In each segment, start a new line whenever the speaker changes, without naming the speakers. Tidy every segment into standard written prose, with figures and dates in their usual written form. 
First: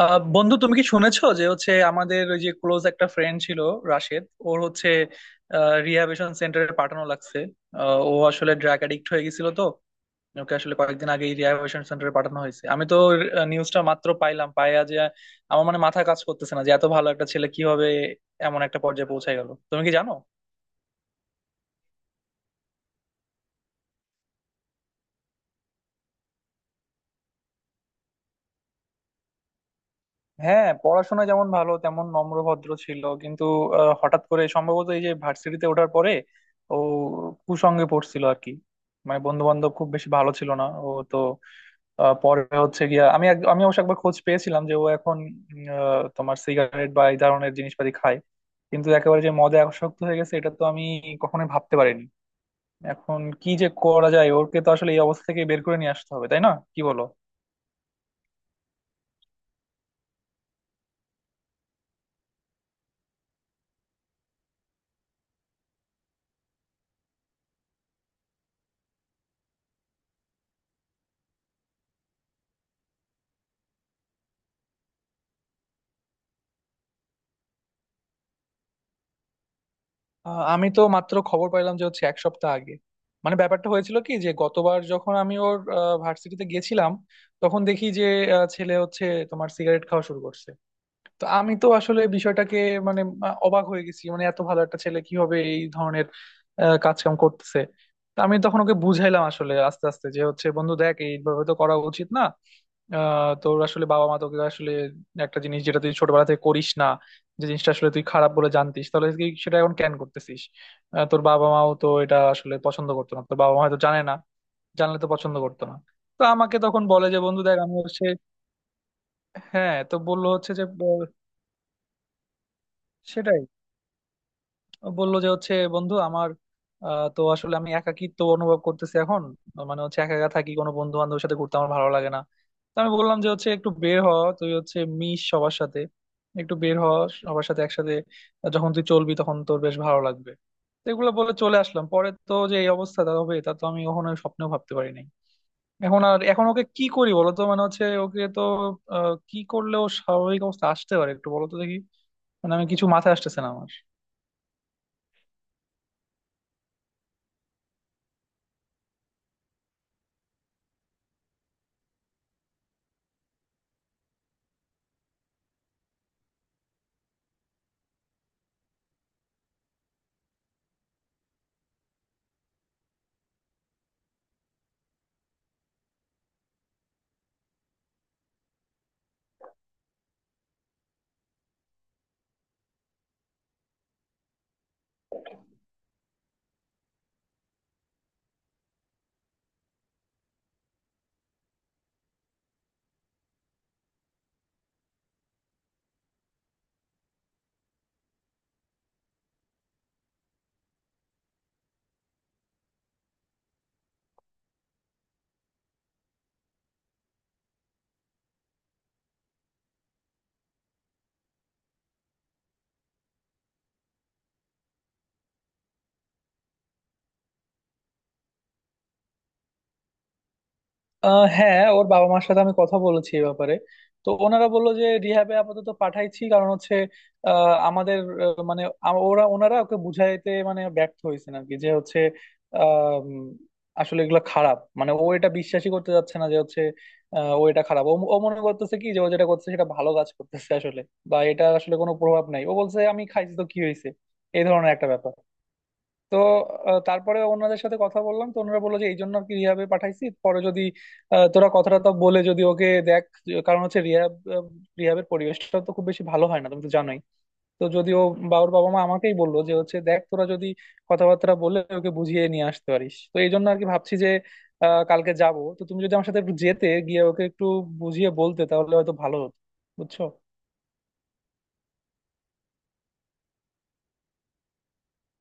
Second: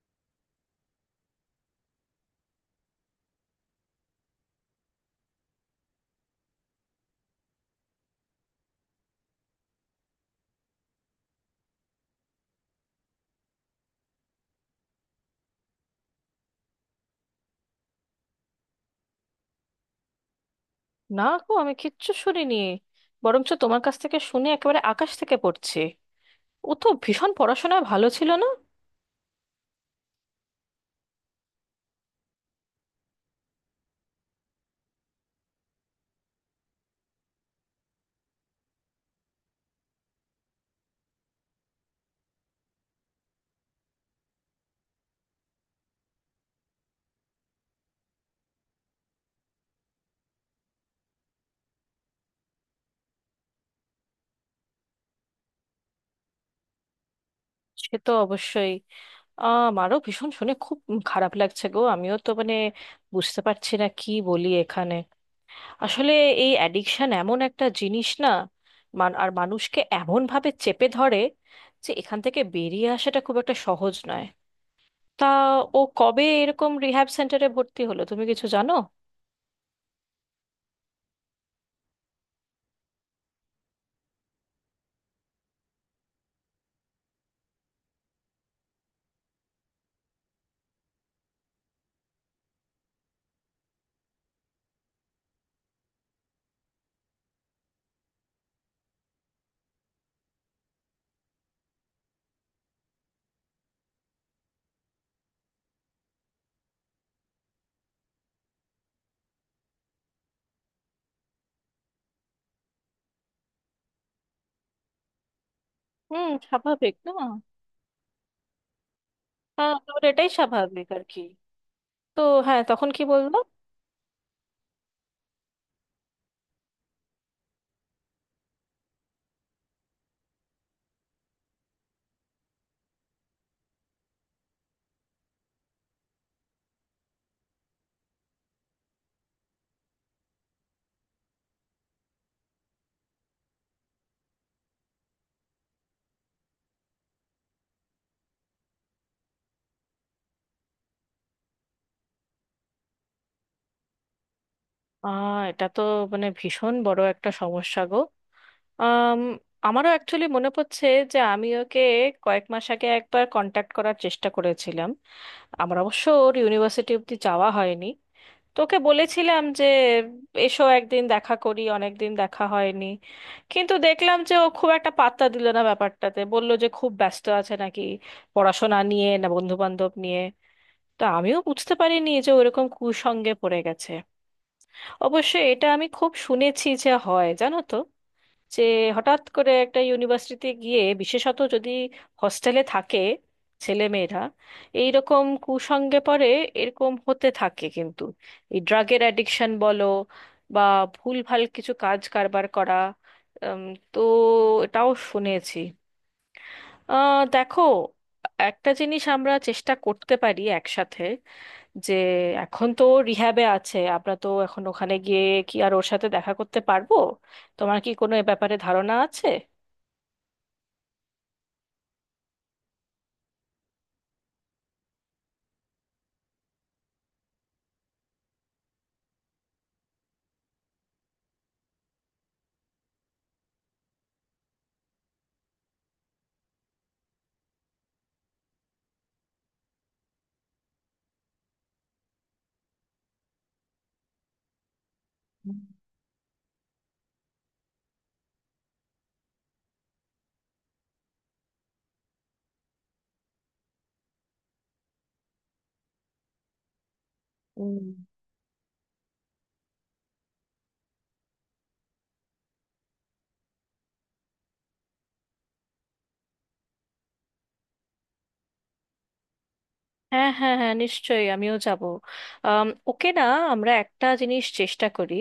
বন্ধু, তুমি কি শুনেছো যে হচ্ছে আমাদের ওই যে ক্লোজ একটা ফ্রেন্ড ছিল রাশেদ? ওর হচ্ছে রিহ্যাবিলিটেশন সেন্টারে পাঠানো লাগছে। ও আসলে ড্রাগ অ্যাডিক্ট হয়ে গেছিল তো। ওকে আসলে কয়েকদিন আগে রিহ্যাবিলিটেশন সেন্টারে পাঠানো হয়েছে। আমি তো নিউজটা মাত্র পাইয়া যে আমার মানে মাথা কাজ করতেছে না, যে এত ভালো একটা ছেলে কিভাবে এমন একটা পর্যায়ে পৌঁছে গেল। তুমি কি জানো?
না গো, আমি কিচ্ছু শুনিনি। বরঞ্চ তোমার কাছ থেকে শুনে একেবারে আকাশ থেকে পড়ছি। ও তো ভীষণ পড়াশোনায় ভালো ছিল না।
হ্যাঁ, পড়াশোনা যেমন ভালো তেমন নম্র ভদ্র ছিল, কিন্তু হঠাৎ করে সম্ভবত এই যে ভার্সিটিতে ওঠার পরে ও কুসঙ্গে পড়ছিল আর কি। মানে বন্ধু বান্ধব খুব বেশি ভালো ছিল না ও তো। পরে হচ্ছে গিয়া আমি অবশ্য একবার খোঁজ পেয়েছিলাম যে ও এখন তোমার সিগারেট বা এই ধরনের জিনিসপাতি খায়, কিন্তু একেবারে যে মদে আসক্ত হয়ে গেছে এটা তো আমি কখনোই ভাবতে পারিনি। এখন কি যে করা যায়? ওকে তো আসলে এই অবস্থা থেকে বের করে নিয়ে আসতে হবে, তাই না? কি বলো?
সে তো অবশ্যই। আমারও ভীষণ শুনে খুব খারাপ লাগছে গো। আমিও তো মানে বুঝতে পারছি না কি বলি এখানে। আসলে এই অ্যাডিকশন এমন একটা জিনিস না, আর মানুষকে এমন ভাবে চেপে ধরে যে এখান থেকে বেরিয়ে আসাটা খুব একটা সহজ নয়। তা ও কবে এরকম রিহ্যাব সেন্টারে ভর্তি হলো, তুমি কিছু জানো?
আমি তো মাত্র খবর পাইলাম, যে হচ্ছে এক সপ্তাহ আগে মানে ব্যাপারটা হয়েছিল কি, যে গতবার যখন আমি ওর ভার্সিটিতে গেছিলাম তখন দেখি যে ছেলে হচ্ছে তোমার সিগারেট খাওয়া শুরু করছে। তো আমি তো আসলে বিষয়টাকে মানে অবাক হয়ে গেছি। মানে এত ভালো একটা ছেলে কিভাবে এই ধরনের কাজকাম করতেছে। তো আমি তখন ওকে বুঝাইলাম আসলে আস্তে আস্তে, যে হচ্ছে বন্ধু দেখ এইভাবে তো করা উচিত না। তোর আসলে বাবা মা তোকে আসলে একটা জিনিস যেটা তুই ছোটবেলা থেকে করিস না, যে জিনিসটা আসলে তুই খারাপ বলে জানতিস, তাহলে কি সেটা এখন ক্যান করতেছিস? তোর বাবা মাও তো এটা আসলে পছন্দ করতো না। তোর বাবা মা হয়তো জানে না, জানলে তো পছন্দ করতো না। তো
হুম,
আমাকে তখন
স্বাভাবিক
বলে
না।
যে বন্ধু দেখ আমি হচ্ছে...
হ্যাঁ,
হ্যাঁ, তো
তোর
বললো
এটাই
হচ্ছে যে
স্বাভাবিক আর কি। তো হ্যাঁ, তখন কি বললো?
সেটাই, বললো যে হচ্ছে বন্ধু আমার তো আসলে আমি একাকিত্ব অনুভব করতেছি এখন। মানে হচ্ছে একা একা থাকি, কোনো বন্ধু বান্ধবের সাথে ঘুরতে আমার ভালো লাগে না। তো আমি বললাম যে হচ্ছে একটু বের হ, তুই হচ্ছে মিশ সবার সাথে, একটু বের হ সবার সাথে একসাথে। যখন তুই চলবি তখন তোর বেশ ভালো লাগবে। তো এগুলো বলে চলে আসলাম, পরে তো যে এই অবস্থা তা হবে তা তো আমি কখনো স্বপ্নেও ভাবতে পারি নাই। এখন ওকে কি করি বলো তো? মানে হচ্ছে ওকে তো কি করলে ও স্বাভাবিক অবস্থা আসতে পারে একটু বলো তো দেখি। মানে আমি কিছু মাথায় আসতেছে না আমার।
আহ, এটা তো মানে ভীষণ বড় একটা সমস্যা গো। আম, আমারও অ্যাকচুয়ালি মনে পড়ছে যে আমি ওকে কয়েক মাস আগে একবার কন্ট্যাক্ট করার চেষ্টা করেছিলাম। আমার অবশ্য ওর ইউনিভার্সিটি অব্দি যাওয়া হয়নি। তো ওকে বলেছিলাম যে এসো একদিন দেখা করি, অনেক দিন দেখা হয়নি। কিন্তু দেখলাম যে ও খুব একটা পাত্তা দিল না ব্যাপারটাতে, বলল যে খুব ব্যস্ত আছে নাকি পড়াশোনা নিয়ে না বন্ধু বান্ধব নিয়ে। তো আমিও বুঝতে পারিনি যে ওরকম কুসঙ্গে পড়ে গেছে। অবশ্য এটা আমি খুব শুনেছি যে হয়, জানো তো, যে হঠাৎ করে একটা ইউনিভার্সিটিতে গিয়ে, বিশেষত যদি হস্টেলে থাকে ছেলেমেয়েরা, এইরকম কুসঙ্গে পড়ে এরকম হতে থাকে। কিন্তু এই ড্রাগের অ্যাডিকশন বলো বা ভুলভাল কিছু কাজ কারবার করা, উম, তো এটাও শুনেছি। দেখো, একটা জিনিস আমরা চেষ্টা করতে পারি একসাথে, যে এখন তো রিহ্যাবে আছে, আমরা তো এখন ওখানে গিয়ে কি আর ওর সাথে দেখা করতে পারবো? তোমার কি কোনো এ ব্যাপারে ধারণা আছে?
হ্যাঁ, ওর বাবা মার সাথে আমি কথা বলেছি এই ব্যাপারে। তো ওনারা বললো যে রিহ্যাবে আপাতত পাঠাইছি, কারণ হচ্ছে আমাদের আহ, মানে আম- ওরা ওনারা ওকে বুঝাইতে মানে ব্যর্থ হয়েছেন আর কি, যে হচ্ছে আহ, উম, আসলে এগুলো খারাপ। মানে ও এটা বিশ্বাসই করতে যাচ্ছে না, যে হচ্ছে ও এটা খারাপ। ও ও মনে করতেছে কি, যে ও যেটা করতেছে সেটা ভালো কাজ করতেছে আসলে। বা এটা আসলে কোনো প্রভাব নাই, ও বলছে আমি খাইছি তো কি হয়েছে, এই ধরনের একটা ব্যাপার। তো তারপরে ওনাদের সাথে কথা বললাম। তো ওনারা বললো যে এই জন্য আর কি রিহাবে পাঠাইছি, পরে যদি তোরা কথাটা তো বলে যদি ওকে দেখ, কারণ হচ্ছে রিহাবের পরিবেশটা তো খুব বেশি ভালো হয় না, তুমি তো জানোই। তো
উম,
যদি ও বাবুর বাবা মা আমাকেই বললো যে হচ্ছে দেখ তোরা যদি কথাবার্তা বলে ওকে বুঝিয়ে নিয়ে আসতে পারিস, তো এই জন্য আর কি ভাবছি যে কালকে যাব, তো তুমি যদি আমার সাথে একটু যেতে গিয়ে ওকে একটু বুঝিয়ে বলতে, তাহলে হয়তো ভালো হতো। বুঝছো?
হ্যাঁ হ্যাঁ হ্যাঁ, নিশ্চয়ই আমিও যাব। ওকে না আমরা একটা জিনিস চেষ্টা করি।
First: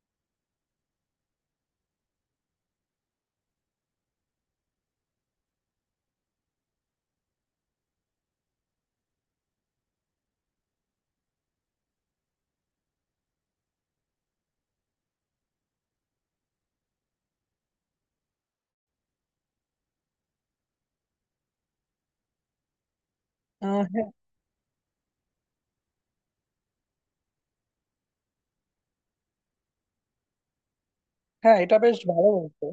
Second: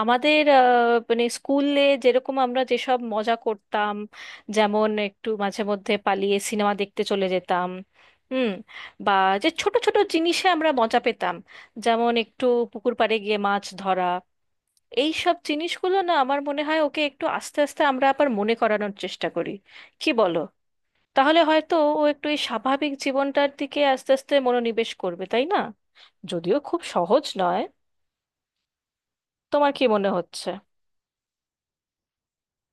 আমাদের মানে স্কুলে যেরকম আমরা যেসব মজা করতাম, যেমন একটু মাঝে মধ্যে পালিয়ে সিনেমা দেখতে চলে যেতাম, হুম, বা যে ছোট ছোট জিনিসে আমরা মজা পেতাম, যেমন একটু পুকুর পাড়ে গিয়ে মাছ ধরা, এই সব জিনিসগুলো না আমার মনে হয় ওকে একটু আস্তে আস্তে আমরা আবার মনে করানোর চেষ্টা করি। কি বলো? তাহলে হয়তো ও একটু এই স্বাভাবিক জীবনটার দিকে
হ্যাঁ,
আস্তে আস্তে মনোনিবেশ করবে, তাই না? যদিও খুব সহজ নয়। তোমার কি মনে হচ্ছে?
হ্যাঁ, এটা বেশ ভালো বলতো।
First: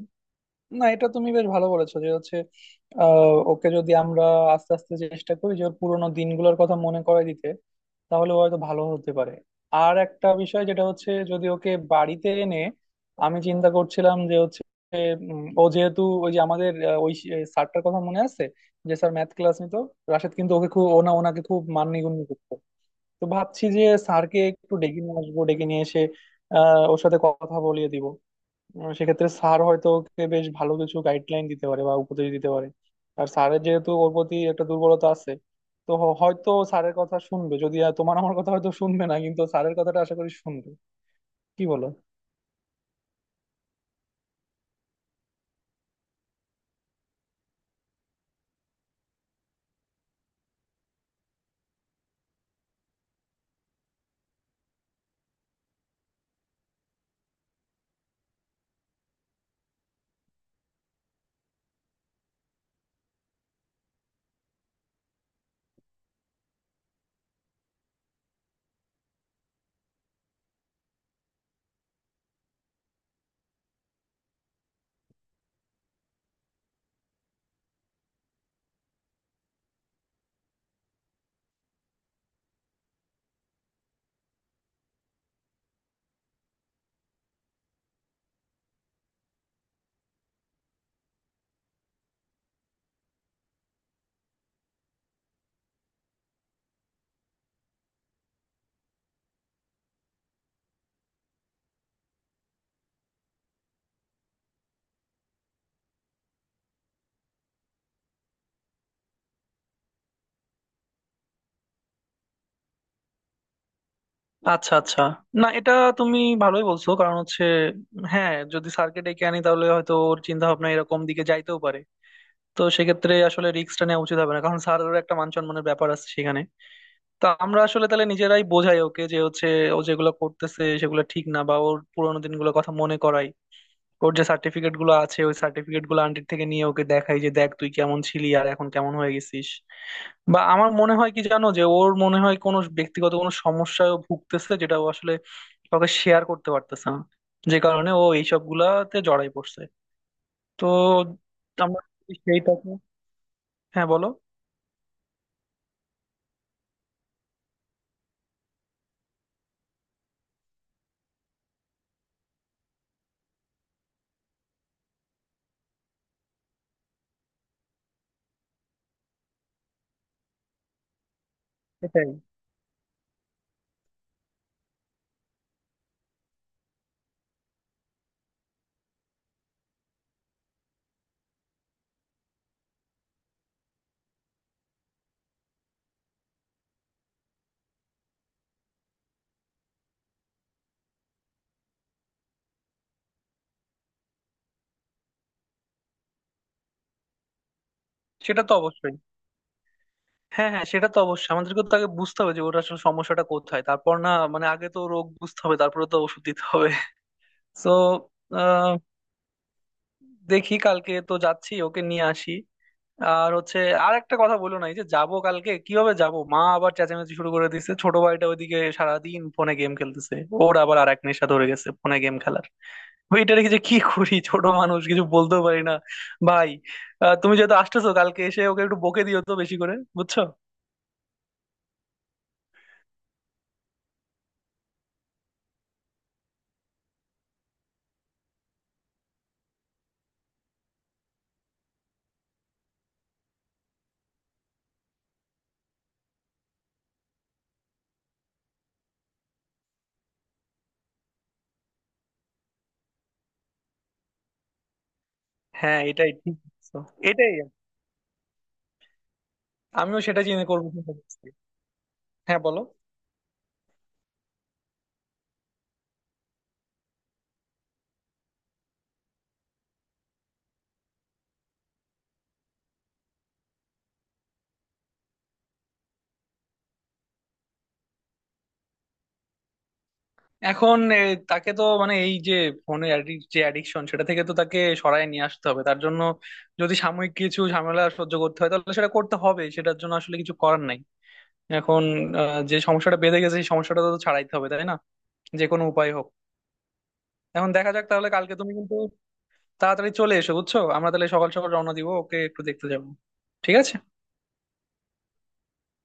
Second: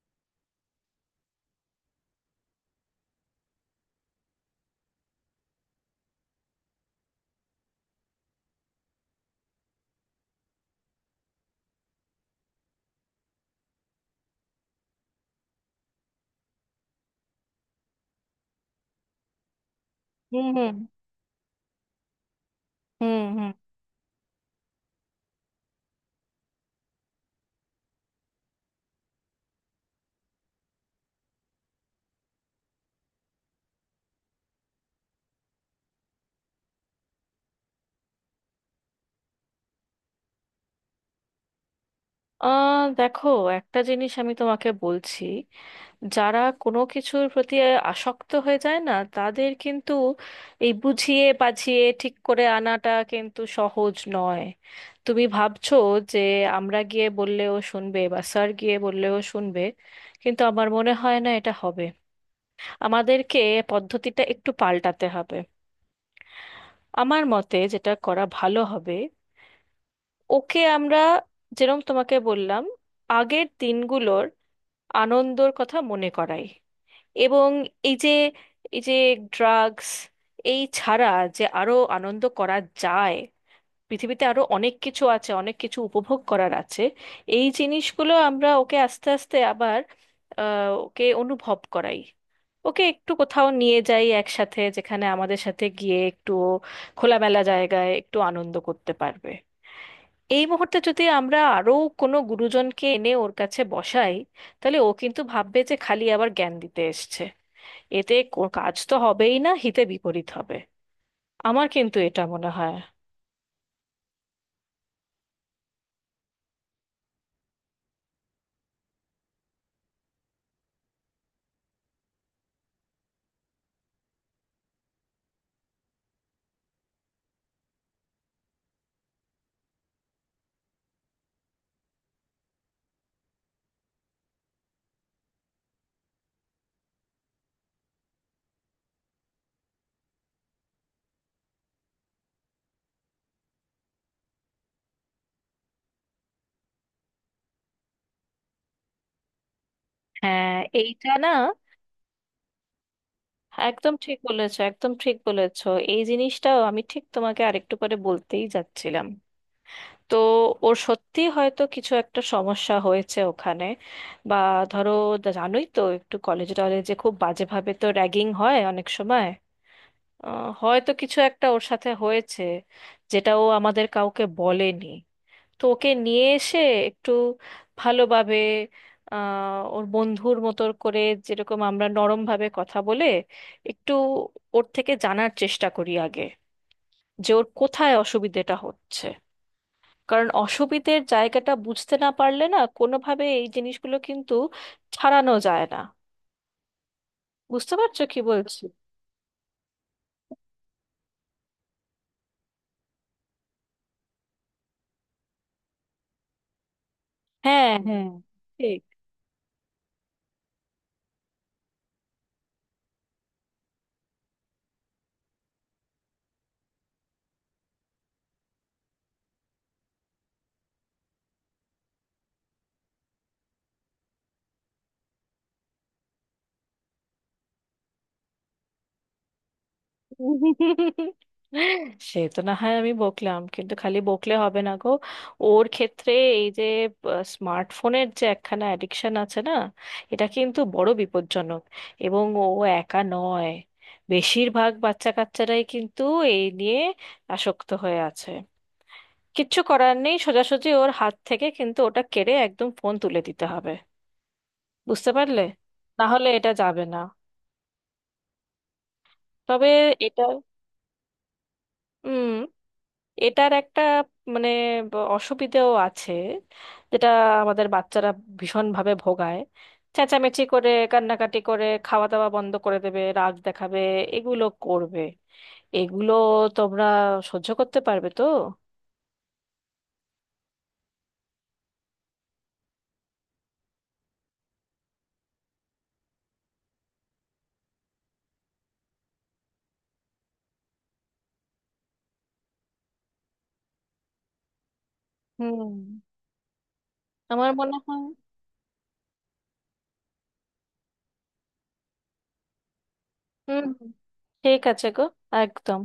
না, এটা তুমি বেশ ভালো বলেছো, যে হচ্ছে ওকে যদি আমরা আস্তে আস্তে চেষ্টা করি যে ওর পুরোনো দিনগুলোর কথা মনে করায় দিতে, তাহলে ও হয়তো ভালো হতে পারে। আর একটা বিষয় যেটা হচ্ছে যদি ওকে বাড়িতে এনে... আমি চিন্তা করছিলাম যে হচ্ছে ও যেহেতু ওই যে আমাদের ওই স্যারটার কথা মনে আছে, যে স্যার ম্যাথ ক্লাস নিত? রাশেদ
হুম
কিন্তু ওকে
হুম।
খুব ওনাকে খুব মাননিগুণ্য করতো।
হুম
তো
হুম।
ভাবছি যে স্যারকে একটু ডেকে নিয়ে আসবো, ডেকে নিয়ে এসে ওর সাথে কথা বলিয়ে দিব। সেক্ষেত্রে স্যার হয়তো ওকে বেশ ভালো কিছু গাইডলাইন দিতে পারে বা উপদেশ দিতে পারে। আর স্যারের যেহেতু ওর প্রতি একটা দুর্বলতা আছে, তো হয়তো স্যারের কথা শুনবে। যদি আর তোমার আমার কথা হয়তো শুনবে না, কিন্তু স্যারের কথাটা আশা করি শুনবে। কি বলো?
আহ, দেখো, একটা জিনিস আমি তোমাকে বলছি। যারা কোনো কিছুর প্রতি আসক্ত হয়ে যায় না তাদের কিন্তু এই বুঝিয়ে বাঝিয়ে ঠিক করে আনাটা কিন্তু সহজ নয়। তুমি ভাবছো যে আমরা গিয়ে বললেও শুনবে বা স্যার গিয়ে বললেও শুনবে, কিন্তু আমার মনে হয় না এটা হবে। আমাদেরকে পদ্ধতিটা একটু পাল্টাতে হবে। আমার মতে যেটা করা ভালো হবে, ওকে আমরা যেরকম তোমাকে বললাম, আগের দিনগুলোর আনন্দর কথা মনে করাই, এবং এই যে এই যে ড্রাগস এই ছাড়া যে আরো আনন্দ করা যায়, পৃথিবীতে আরো অনেক কিছু আছে, অনেক কিছু উপভোগ করার আছে, এই জিনিসগুলো আমরা ওকে আস্তে আস্তে আবার ওকে অনুভব করাই। ওকে একটু কোথাও নিয়ে যাই একসাথে, যেখানে আমাদের সাথে গিয়ে একটু ও খোলামেলা জায়গায় একটু আনন্দ করতে পারবে। এই মুহূর্তে যদি আমরা আরো কোনো গুরুজনকে এনে ওর কাছে বসাই, তাহলে ও কিন্তু ভাববে যে খালি আবার জ্ঞান দিতে এসছে। এতে কাজ তো হবেই না, হিতে বিপরীত হবে। আমার কিন্তু এটা মনে হয়।
আচ্ছা, আচ্ছা। না, এটা তুমি ভালোই বলছো, কারণ হচ্ছে হ্যাঁ, যদি স্যারকে ডেকে আনি তাহলে হয়তো ওর চিন্তা ভাবনা এরকম দিকে যাইতেও পারে। তো সেক্ষেত্রে আসলে রিস্কটা নেওয়া উচিত হবে না, কারণ স্যারেরও একটা মান সম্মানের ব্যাপার আছে সেখানে। তা আমরা আসলে তাহলে নিজেরাই বোঝাই ওকে, যে হচ্ছে ও যেগুলো করতেছে সেগুলো ঠিক না, বা ওর পুরোনো দিনগুলোর কথা মনে করাই। ওর যে সার্টিফিকেট গুলো আছে, ওই সার্টিফিকেট গুলো আন্টির থেকে নিয়ে ওকে দেখাই, যে দেখ তুই কেমন ছিলি আর এখন কেমন হয়ে গেছিস। বা আমার মনে হয় কি জানো, যে ওর মনে হয় কোনো ব্যক্তিগত কোনো সমস্যায় ও ভুগতেছে, যেটা ও আসলে কাউকে শেয়ার করতে পারতেছে না, যে কারণে ও এইসব গুলাতে জড়াই পড়ছে।
হ্যাঁ,
তো
এইটা না।
আমরা যদি সেইটাকে... হ্যাঁ,
একদম
বলো।
ঠিক বলেছো, একদম ঠিক বলেছো। এই জিনিসটাও আমি ঠিক তোমাকে আরেকটু পরে বলতেই যাচ্ছিলাম। তো ওর সত্যি হয়তো কিছু একটা সমস্যা হয়েছে ওখানে, বা ধরো, জানোই তো, একটু কলেজ টলেজে খুব বাজেভাবে তো র্যাগিং হয় অনেক সময়। আহ, হয়তো কিছু একটা ওর সাথে
সেটাই।
হয়েছে যেটা ও আমাদের কাউকে বলেনি। তো ওকে নিয়ে এসে একটু ভালোভাবে, ওর বন্ধুর মতো করে, যেরকম আমরা নরমভাবে কথা বলে একটু ওর থেকে জানার চেষ্টা করি আগে, যে ওর কোথায় অসুবিধেটা হচ্ছে। কারণ অসুবিধের জায়গাটা বুঝতে না পারলে না কোনোভাবে এই জিনিসগুলো কিন্তু ছাড়ানো যায় না। বুঝতে পারছো কি
সেটা তো
বলছি?
অবশ্যই। হ্যাঁ, হ্যাঁ, সেটা তো অবশ্যই। আমাদেরকে তো আগে বুঝতে হবে যে ওটা আসলে সমস্যাটা কোথায়, তারপর না মানে আগে তো রোগ বুঝতে হবে, তারপরে তো ওষুধ দিতে হবে। তো
হ্যাঁ হ্যাঁ। ঠিক।
দেখি, কালকে তো যাচ্ছি, ওকে নিয়ে আসি। আর হচ্ছে আর একটা কথা বলো না, এই যে যাবো কালকে, কিভাবে যাবো মা আবার চেঁচামেচি শুরু করে দিছে। ছোট ভাইটা ওইদিকে সারাদিন ফোনে গেম খেলতেছে। ওর আবার আর এক নেশা ধরে গেছে ফোনে গেম খেলার। ওইটা রেখে যে কি করি, ছোট মানুষ কিছু বলতেও পারি না। ভাই, তুমি যেহেতু আসতেছো কালকে এসে ওকে একটু বকে দিও তো বেশি করে। বুঝছো?
সে তো না হয় আমি বকলাম, কিন্তু খালি বকলে হবে না গো। ওর ক্ষেত্রে এই যে স্মার্টফোনের যে একখানা অ্যাডিকশন আছে না, এটা কিন্তু বড় বিপজ্জনক। এবং ও একা নয়, বেশিরভাগ বাচ্চা কাচ্চারাই কিন্তু এই নিয়ে আসক্ত হয়ে আছে। কিচ্ছু করার নেই, সোজাসুজি ওর হাত থেকে কিন্তু ওটা কেড়ে একদম ফোন তুলে দিতে হবে। বুঝতে পারলে?
হ্যাঁ,
না
এটাই
হলে
ঠিক।
এটা
বলছো।
যাবে না।
এটাই।
তবে
আমিও সেটা
এটা,
চিন্তা করছি।
হুম,
হ্যাঁ, বলো।
এটার একটা মানে অসুবিধেও আছে, যেটা আমাদের বাচ্চারা ভীষণভাবে ভোগায়। চেঁচামেচি করে, কান্নাকাটি করে, খাওয়া দাওয়া বন্ধ করে দেবে, রাগ দেখাবে, এগুলো করবে। এগুলো তোমরা সহ্য করতে পারবে তো?
এখন তাকে তো মানে এই যে ফোনে যে অ্যাডিকশন সেটা থেকে তো তাকে সরায় নিয়ে আসতে হবে। তার জন্য যদি সাময়িক কিছু ঝামেলা সহ্য করতে হয় তাহলে সেটা করতে হবে, সেটার জন্য আসলে কিছু করার নাই। এখন যে সমস্যাটা বেঁধে গেছে সেই সমস্যাটা তো ছাড়াইতে হবে, তাই না? যে কোনো
হুম,
উপায় হোক।
আমার
এখন দেখা
মনে
যাক।
হয়।
তাহলে কালকে তুমি কিন্তু তাড়াতাড়ি চলে এসো, বুঝছো? আমরা তাহলে সকাল সকাল রওনা দিব, ওকে একটু দেখতে যাবো। ঠিক
হুম
আছে?
হুম, ঠিক আছে গো। একদম।